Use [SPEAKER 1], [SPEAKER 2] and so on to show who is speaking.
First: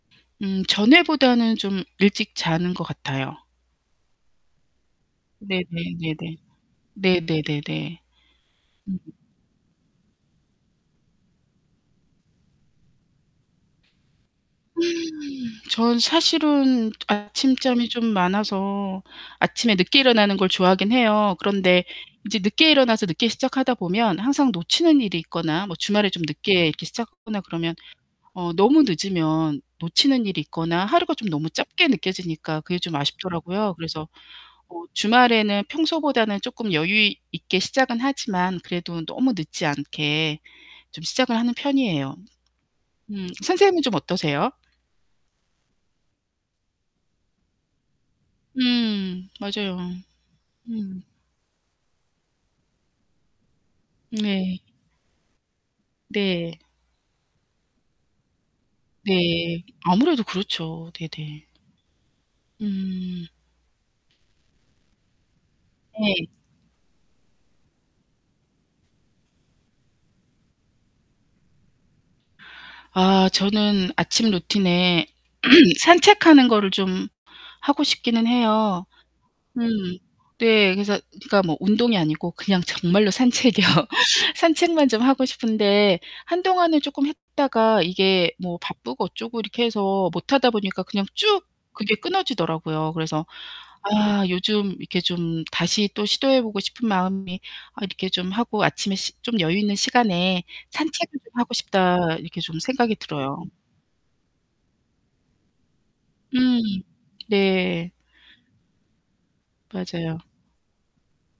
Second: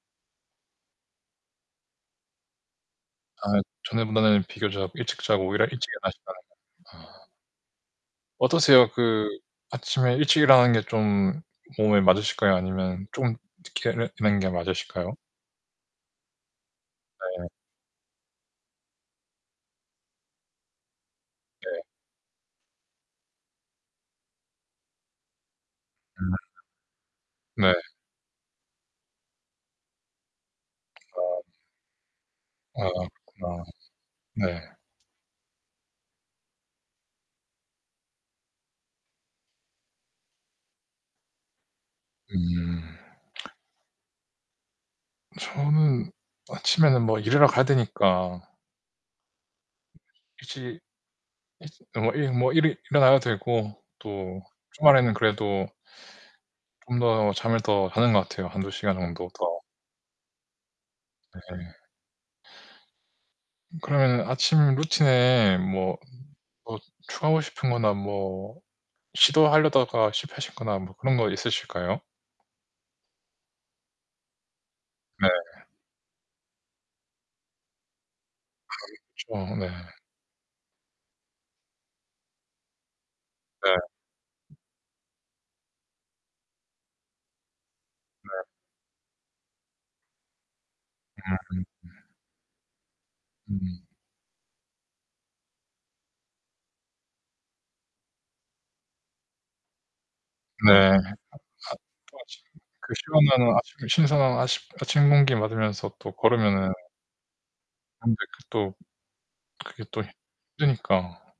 [SPEAKER 1] 음 전에보다는 좀 일찍 자는 것 같아요.
[SPEAKER 2] 아, 전에보다는 비교적 일찍 자고 오히려 일찍
[SPEAKER 1] 네네네네.
[SPEAKER 2] 일어나신다는 거죠. 아.
[SPEAKER 1] 네네네네.
[SPEAKER 2] 어떠세요?
[SPEAKER 1] 음.
[SPEAKER 2] 그 아침에 일찍 일어나는 게 좀 몸에 맞으실까요? 아니면 좀 늦게 일어 일어나는 게
[SPEAKER 1] 음.
[SPEAKER 2] 맞으실까요?
[SPEAKER 1] 전 사실은
[SPEAKER 2] 네.
[SPEAKER 1] 아침잠이 좀 많아서 아침에 늦게 일어나는 걸 좋아하긴 해요.
[SPEAKER 2] 네.
[SPEAKER 1] 그런데 이제 늦게 일어나서 늦게 시작하다 보면 항상 놓치는 일이 있거나, 뭐 주말에 좀
[SPEAKER 2] 음.
[SPEAKER 1] 늦게 이렇게 시작하거나
[SPEAKER 2] 네.
[SPEAKER 1] 그러면 어 너무 늦으면 놓치는 일이 있거나 하루가 좀
[SPEAKER 2] 아.
[SPEAKER 1] 너무 짧게 느껴지니까 그게
[SPEAKER 2] 아
[SPEAKER 1] 좀
[SPEAKER 2] 그렇구나.
[SPEAKER 1] 아쉽더라고요. 그래서
[SPEAKER 2] 네.
[SPEAKER 1] 어 주말에는 평소보다는 쪼끔 여유 있게 시작은 하지만 그래도 너무 늦지 않게 좀 시작을 하는 편이에요.
[SPEAKER 2] 음.
[SPEAKER 1] 음 선생님은 좀 어떠세요?
[SPEAKER 2] 저는 아침에는 뭐 일하러 가야 되니까.
[SPEAKER 1] 음, 맞아요.
[SPEAKER 2] 일찍
[SPEAKER 1] 음.
[SPEAKER 2] 일찍 어 일 뭐 일어나야 되고 또
[SPEAKER 1] 네.
[SPEAKER 2] 주말에는 그래도
[SPEAKER 1] 네.
[SPEAKER 2] 좀 더 잠을 더 자는 것 같아요. 1-2 시간 정도 더.
[SPEAKER 1] 네, 아무래도 그렇죠. 네네.
[SPEAKER 2] 네.
[SPEAKER 1] 음.
[SPEAKER 2] 그러면은 아침 루틴에 뭐
[SPEAKER 1] 네.
[SPEAKER 2] 뭐 추가하고 싶은 거나 뭐 시도하려다가 실패하셨거나 뭐 그런 거 있으실까요?
[SPEAKER 1] 아, 저는 아침 루틴에
[SPEAKER 2] 네.
[SPEAKER 1] 산책하는 것을 좀 하고 싶기는 해요.
[SPEAKER 2] 그렇죠. 네.
[SPEAKER 1] 음. 네, 그래서 그니까 뭐 운동이 아니고 그냥 정말로 산책이요.
[SPEAKER 2] 네.
[SPEAKER 1] 산책만 좀 하고 싶은데 한동안은 쪼끔 했다가 이게
[SPEAKER 2] 네.
[SPEAKER 1] 뭐 바쁘고 어쩌고 이렇게 해서 못하다 보니까 그냥 쭉
[SPEAKER 2] 음.
[SPEAKER 1] 그게 끊어지더라고요. 그래서
[SPEAKER 2] 음.
[SPEAKER 1] 아, 요즘 이렇게 좀 다시 또 시도해 보고 싶은 마음이 아 이렇게 좀 하고 아침에 시 좀 여유 있는 시간에
[SPEAKER 2] 네.
[SPEAKER 1] '산책을 좀 하고 싶다.' 이렇게 좀
[SPEAKER 2] [unintelligible] 그
[SPEAKER 1] 생각이 들어요.
[SPEAKER 2] 시원한 신선한 아침 아침 공기 맞으면서 또
[SPEAKER 1] 음
[SPEAKER 2] 걸으면은
[SPEAKER 1] 네.
[SPEAKER 2] 근데 그것도 그게 또
[SPEAKER 1] 맞아요.
[SPEAKER 2] 힘드니까.